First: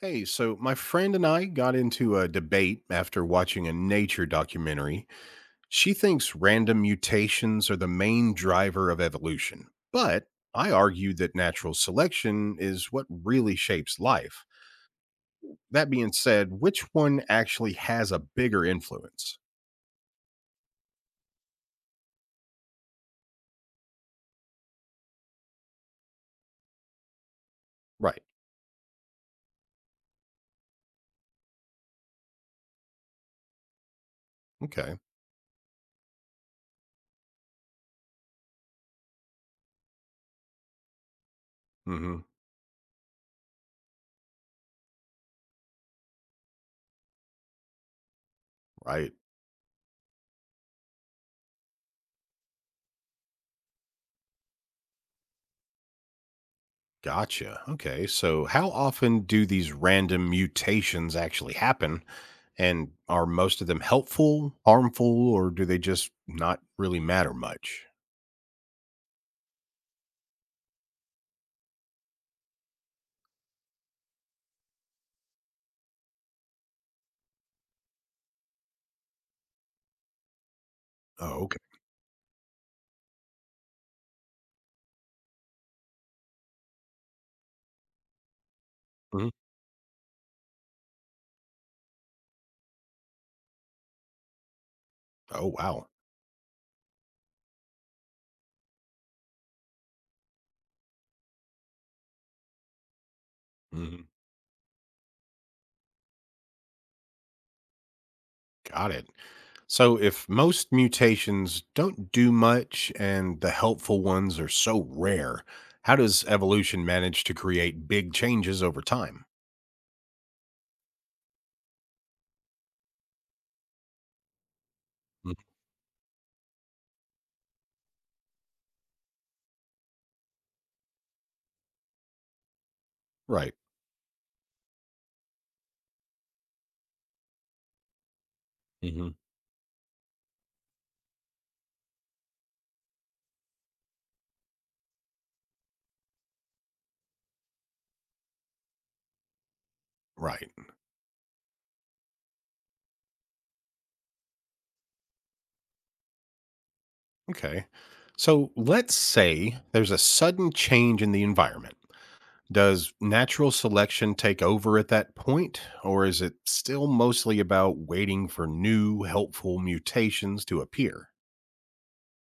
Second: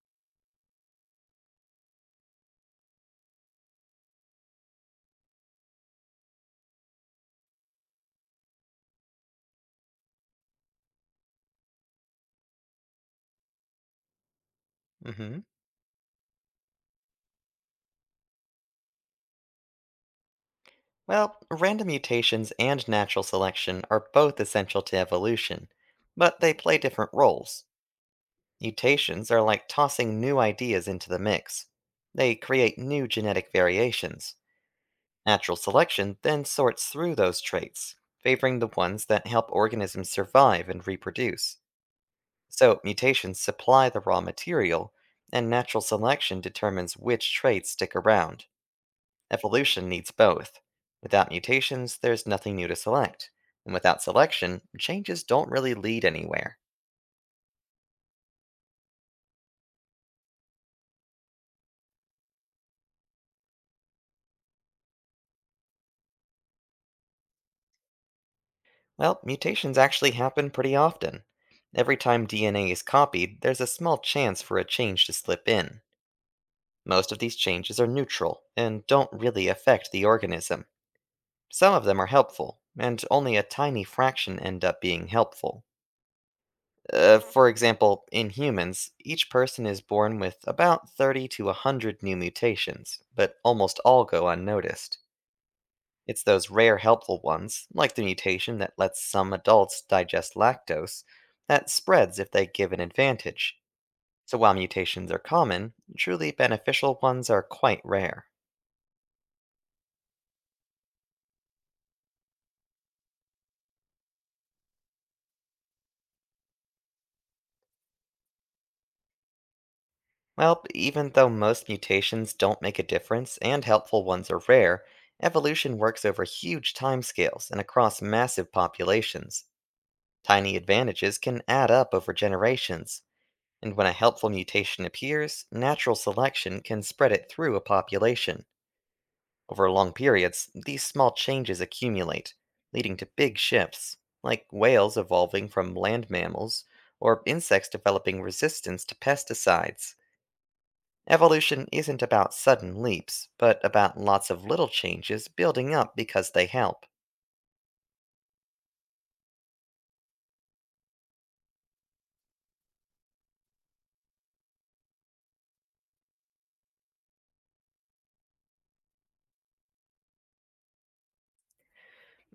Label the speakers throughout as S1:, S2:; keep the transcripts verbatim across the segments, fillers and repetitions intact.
S1: Hey, so my friend and I got into a debate after watching a nature documentary. She thinks random mutations are the main driver of evolution, but I argue that natural selection is what really shapes life.
S2: Hmm.
S1: That being said, which one actually has a bigger influence?
S2: Well, random mutations and natural selection are both essential to evolution, but they play different roles.
S1: Right.
S2: Mutations are like tossing new ideas into the mix. They create new genetic variations.
S1: Okay.
S2: Natural selection then sorts through those traits, favoring the ones that help organisms survive and reproduce.
S1: Hmm.
S2: So, mutations supply the raw material, and natural selection determines which traits stick around.
S1: Right.
S2: Evolution needs both. Without mutations, there's nothing new to select. And without selection, changes don't really lead anywhere.
S1: Gotcha. Okay. So, how often do these random mutations actually happen? And are most of them helpful, harmful, or do they just not really matter much?
S2: Well, mutations actually happen pretty often. Every time D N A is copied, there's a small chance for a change to slip in. Most of these changes are neutral and don't really affect the organism.
S1: Oh, okay.
S2: Some of them are helpful, and only a tiny fraction end up being helpful. Uh, for example, in humans,
S1: Mhm.
S2: each person is born with about thirty to one hundred new mutations, but almost all go unnoticed.
S1: Oh, wow.
S2: It's those rare helpful ones, like the mutation that lets some adults digest lactose, that spreads if they give an advantage.
S1: Mhm.
S2: So while mutations are common, truly beneficial ones are quite rare.
S1: Got it. So, if most mutations don't do much and the helpful ones are so rare, how does evolution manage to create big changes over time?
S2: Well, even though most mutations don't make a difference and helpful ones are rare,
S1: Mhm.
S2: evolution works over huge timescales and across massive populations. Tiny advantages can add up over generations,
S1: Right.
S2: and when a helpful mutation appears, natural selection can spread it through a population.
S1: Hmm.
S2: Over long periods, these small changes accumulate, leading to big shifts, like whales evolving from land mammals or insects developing resistance to pesticides.
S1: Right.
S2: Evolution isn't about sudden leaps, but about lots of little changes building up because they help.
S1: Okay. So let's say there's a sudden change in the environment. Does natural selection take over at that point, or is it still mostly about waiting for new helpful mutations to appear?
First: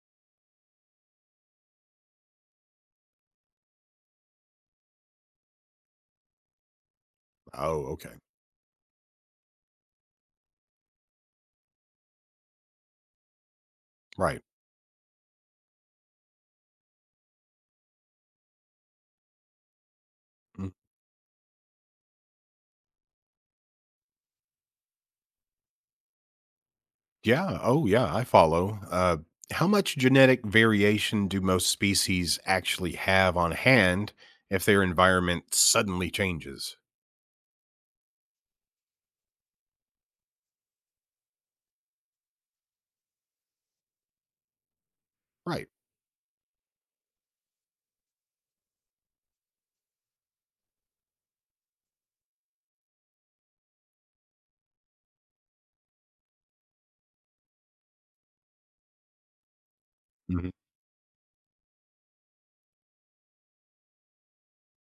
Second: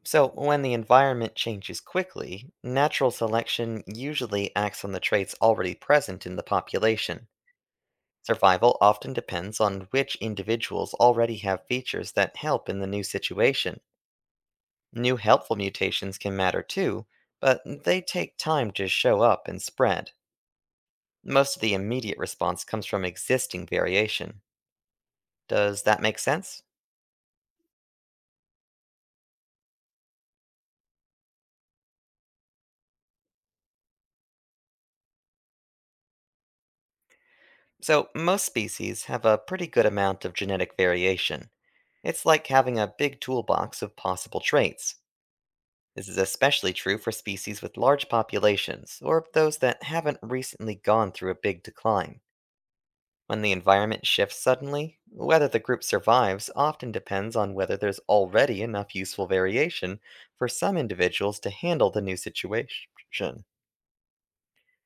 S2: So, when the environment changes quickly, natural selection usually acts on the traits already present in the population.
S1: Oh, okay.
S2: Survival often depends on which individuals already have features that help in the new situation.
S1: Right.
S2: New helpful mutations can matter too, but they take time to show up and spread.
S1: Mm.
S2: Most of the immediate response comes from existing variation. Does that make sense?
S1: Yeah. Oh, yeah. I follow. Uh, how much genetic variation do most species actually have on hand if their environment suddenly changes?
S2: So, most species have a pretty good amount of genetic variation. It's like having a big toolbox of possible traits.
S1: Right.
S2: This is especially true for species with large populations, or those that haven't recently gone through a big decline. When the environment shifts suddenly, whether the group survives often depends on whether there's already enough useful variation for
S1: Mhm.
S2: some individuals to handle the new situation.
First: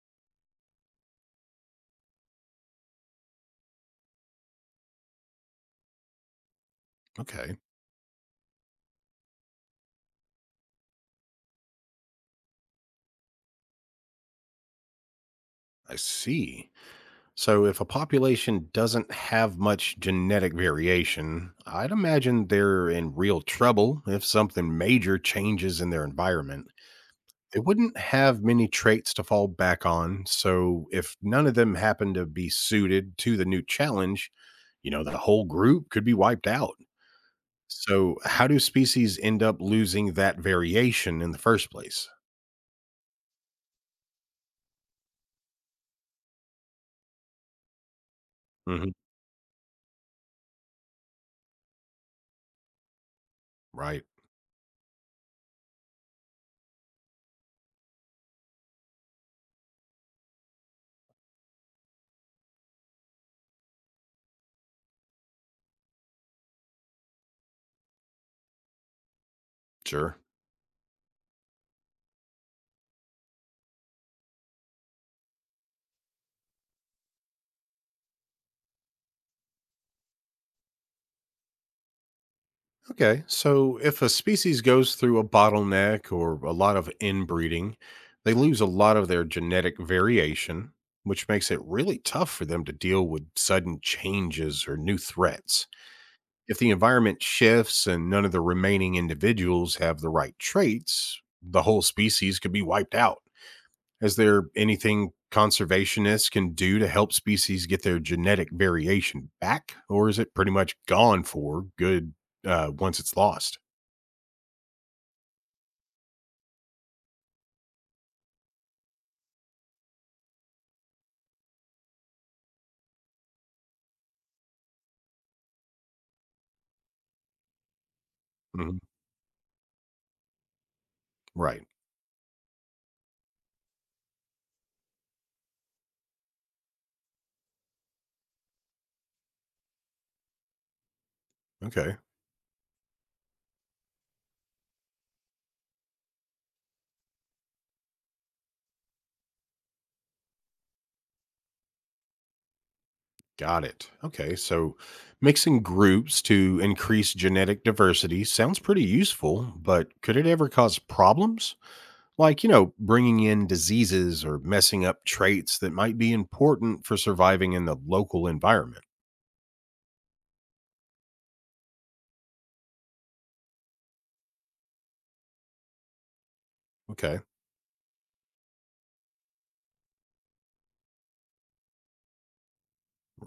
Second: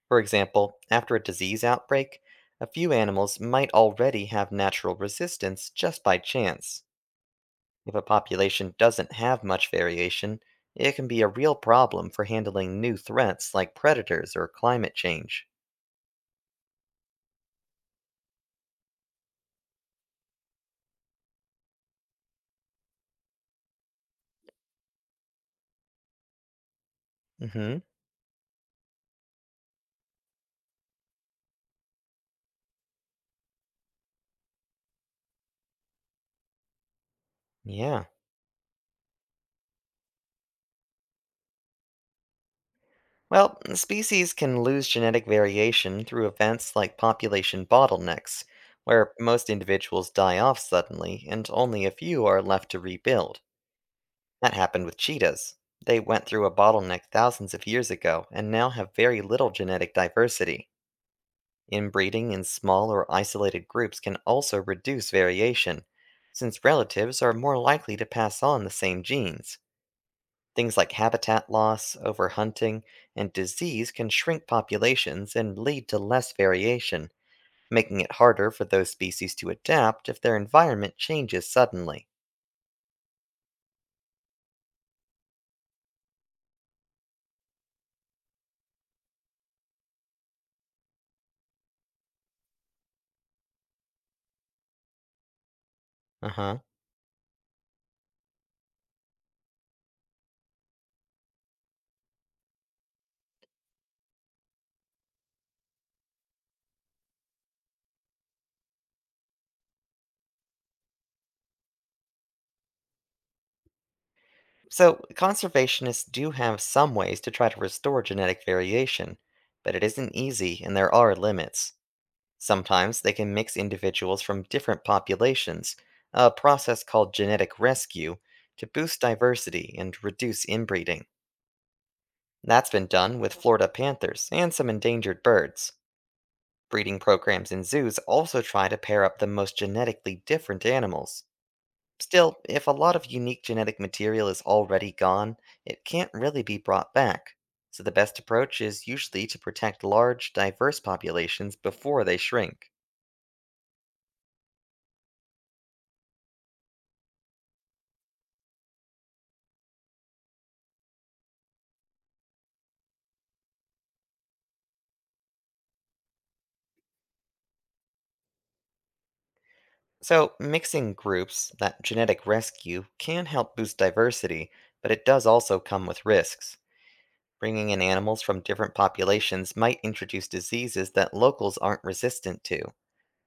S2: For example, after a disease outbreak, a few animals might already have natural resistance just by chance.
S1: Okay.
S2: If a population doesn't have much variation, it can be a real problem for handling new threats like predators or climate change.
S1: I see. So, if a population doesn't have much genetic variation, I'd imagine they're in real trouble if something major changes in their environment. They
S2: Hmm.
S1: wouldn't have many traits to fall back on. So, if none of them happen to be suited to the new challenge, you know, the whole group could be wiped out.
S2: Yeah.
S1: So, how do species end up losing that variation in the first place?
S2: Well, species can lose genetic variation through events like population bottlenecks,
S1: Hmm.
S2: where most individuals die off suddenly and only a few are left to rebuild.
S1: Right.
S2: That happened with cheetahs. They went through a bottleneck thousands of years ago and now have very little genetic diversity. Inbreeding in small or isolated groups can also reduce variation, since relatives are more likely to pass on the same genes.
S1: Sure.
S2: Things like habitat loss, overhunting, and disease can shrink populations and lead to less variation, making it harder for those species to adapt if their environment changes suddenly.
S1: Okay, so if a species goes through a bottleneck or a lot of inbreeding, they lose a lot of their genetic variation, which makes it really tough for them to deal with sudden changes or new threats.
S2: Uh
S1: If
S2: huh.
S1: the environment shifts and none of the remaining individuals have the right traits, the whole species could be wiped out. Is there anything conservationists can do to help species get their genetic variation back, or is it pretty much gone for good uh, once it's lost?
S2: So, conservationists do have some ways to try to restore genetic variation, but it isn't easy and there are limits. Sometimes they can mix individuals from different populations, a process called genetic rescue, to
S1: Mhm.
S2: boost diversity and reduce inbreeding.
S1: Right.
S2: That's been done with Florida panthers and some endangered birds. Breeding programs in zoos also try to pair up the most genetically different animals.
S1: Okay.
S2: Still, if a lot of unique genetic material is already gone, it can't really be brought back, so the best approach is usually to protect large, diverse populations before they shrink.
S1: Got it. Okay. So mixing groups to increase genetic diversity sounds pretty useful, but could it ever cause problems? Like, you know, bringing in diseases or messing up traits that might be important for surviving in the local environment.
S2: So, mixing groups, that genetic rescue, can help boost diversity, but it does also come with risks.
S1: Okay.
S2: Bringing in animals from different populations might introduce diseases that locals aren't resistant to.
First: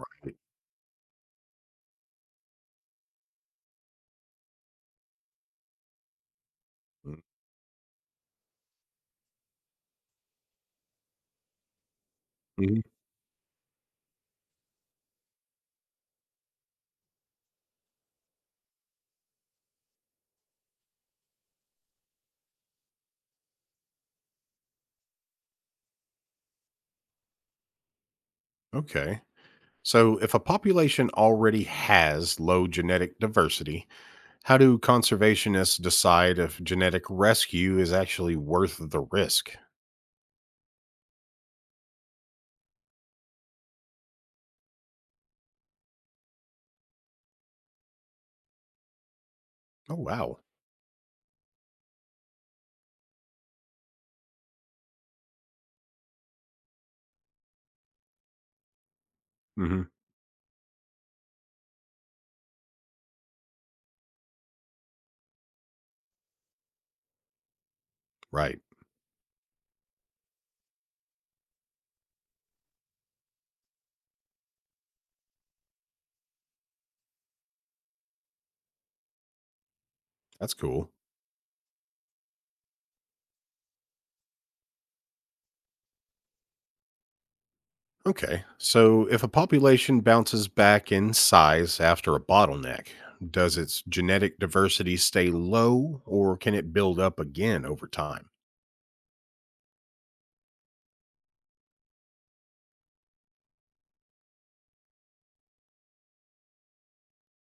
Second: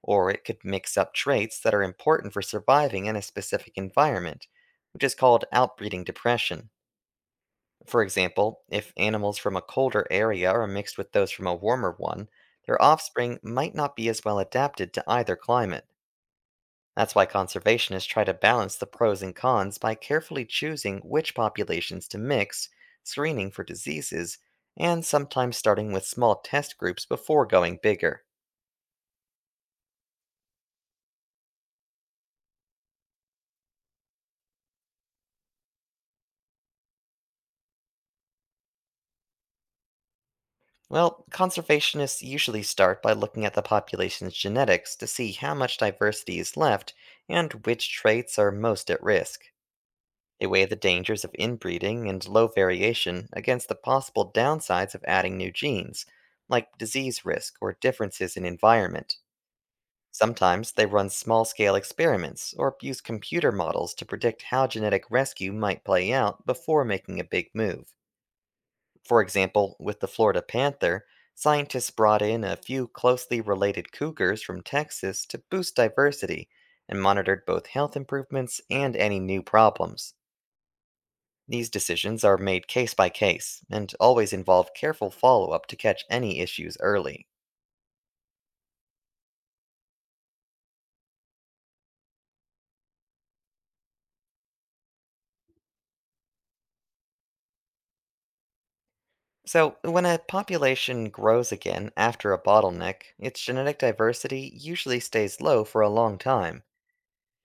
S2: Or it could mix up traits that are important for surviving in a specific environment, which is called outbreeding depression. For example, if animals from a colder area are mixed with those from a warmer one,
S1: Mhm.
S2: their offspring might not be as well adapted to either climate. That's why conservationists try to balance the pros and cons by carefully choosing which populations to mix, screening for diseases, and sometimes starting with small test groups before going bigger.
S1: Okay. So if a population already has low genetic diversity, how do conservationists decide if genetic rescue is actually worth the risk?
S2: Well, conservationists usually start by looking at the population's genetics to see how much diversity is left and which traits are most at risk.
S1: Oh, wow.
S2: They weigh the dangers of inbreeding and low variation against the possible downsides of adding new genes, like disease risk or differences in environment.
S1: Hmm.
S2: Sometimes they run small scale experiments or use computer models to predict how genetic rescue might play out before making a big move.
S1: Right.
S2: For example, with the Florida panther, scientists brought in a few closely related cougars from Texas to boost diversity and monitored both health improvements and any new problems.
S1: That's cool.
S2: These decisions are made case by case and always involve careful follow up to catch any issues early.
S1: Okay. So, if a population bounces back in size after a bottleneck, does its genetic diversity stay low or can it build up again over time?
S2: So, when a population grows again after a bottleneck, its genetic diversity usually stays low for a long time.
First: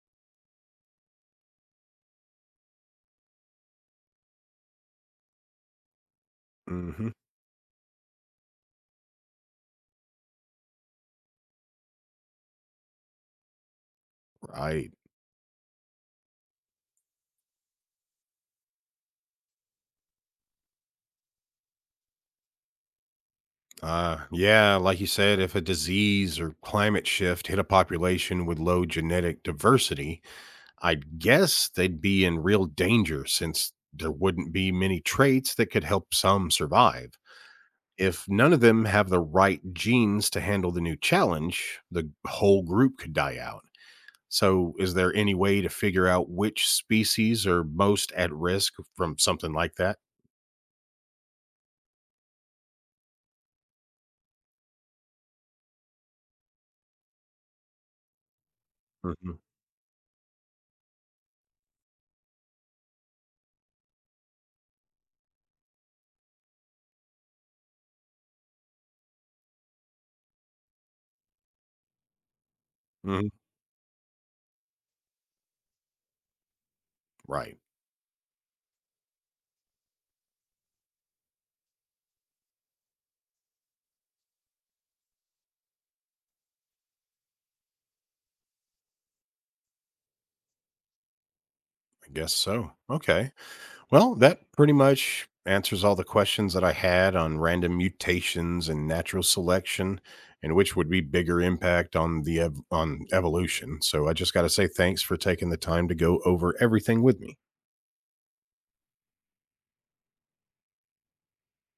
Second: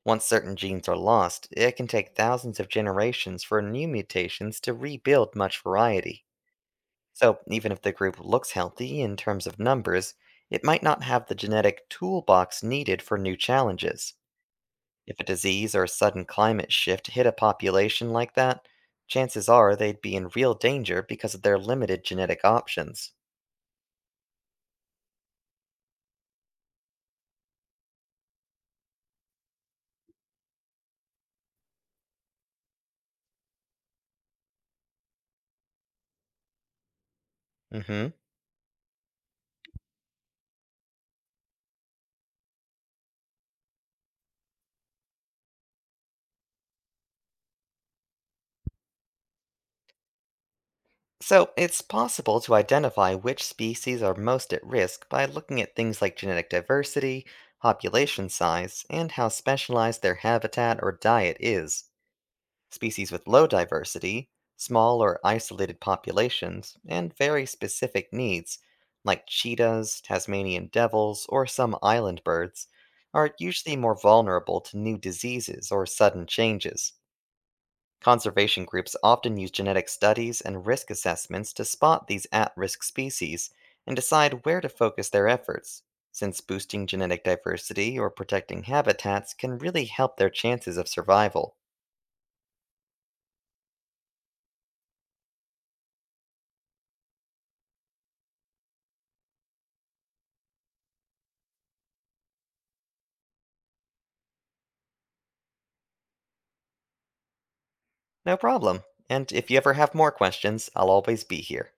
S2: Once certain genes are lost, it can take thousands of generations for new mutations to rebuild much variety.
S1: Hmm.
S2: So, even if the group looks healthy in terms of numbers, it might not have the genetic toolbox needed for new challenges.
S1: Right.
S2: If a disease or a sudden climate shift hit a population like that, chances are they'd be in real danger because of their limited genetic options.
S1: Uh, yeah. Like you said, if a disease or climate shift hit a population with low genetic diversity, I'd guess they'd be in real danger since there wouldn't be many traits that could help some survive.
S2: Mm hmm.
S1: If none of them have the right genes to handle the new challenge, the whole group could die out. So, is there any way to figure out which species are most at risk from something like that?
S2: So, it's possible to identify which species are most at risk by looking at things like genetic diversity, population size, and how
S1: Hmm.
S2: specialized their habitat or diet is. Species with low diversity, small or isolated populations, and very specific needs, like cheetahs, Tasmanian devils, or some island birds,
S1: Hmm.
S2: are usually more vulnerable to new diseases or sudden changes.
S1: Right.
S2: Conservation groups often use genetic studies and risk assessments to spot these at risk species and decide where to focus their efforts, since boosting genetic diversity or protecting habitats can really help their chances of survival.
S1: I guess so. Okay. Well, that pretty much answers all the questions that I had on random mutations and natural selection and which would be bigger impact on the ev- on evolution. So I just got to say thanks for taking the time to go over everything with me.
S2: No problem. And if you ever have more questions, I'll always be here.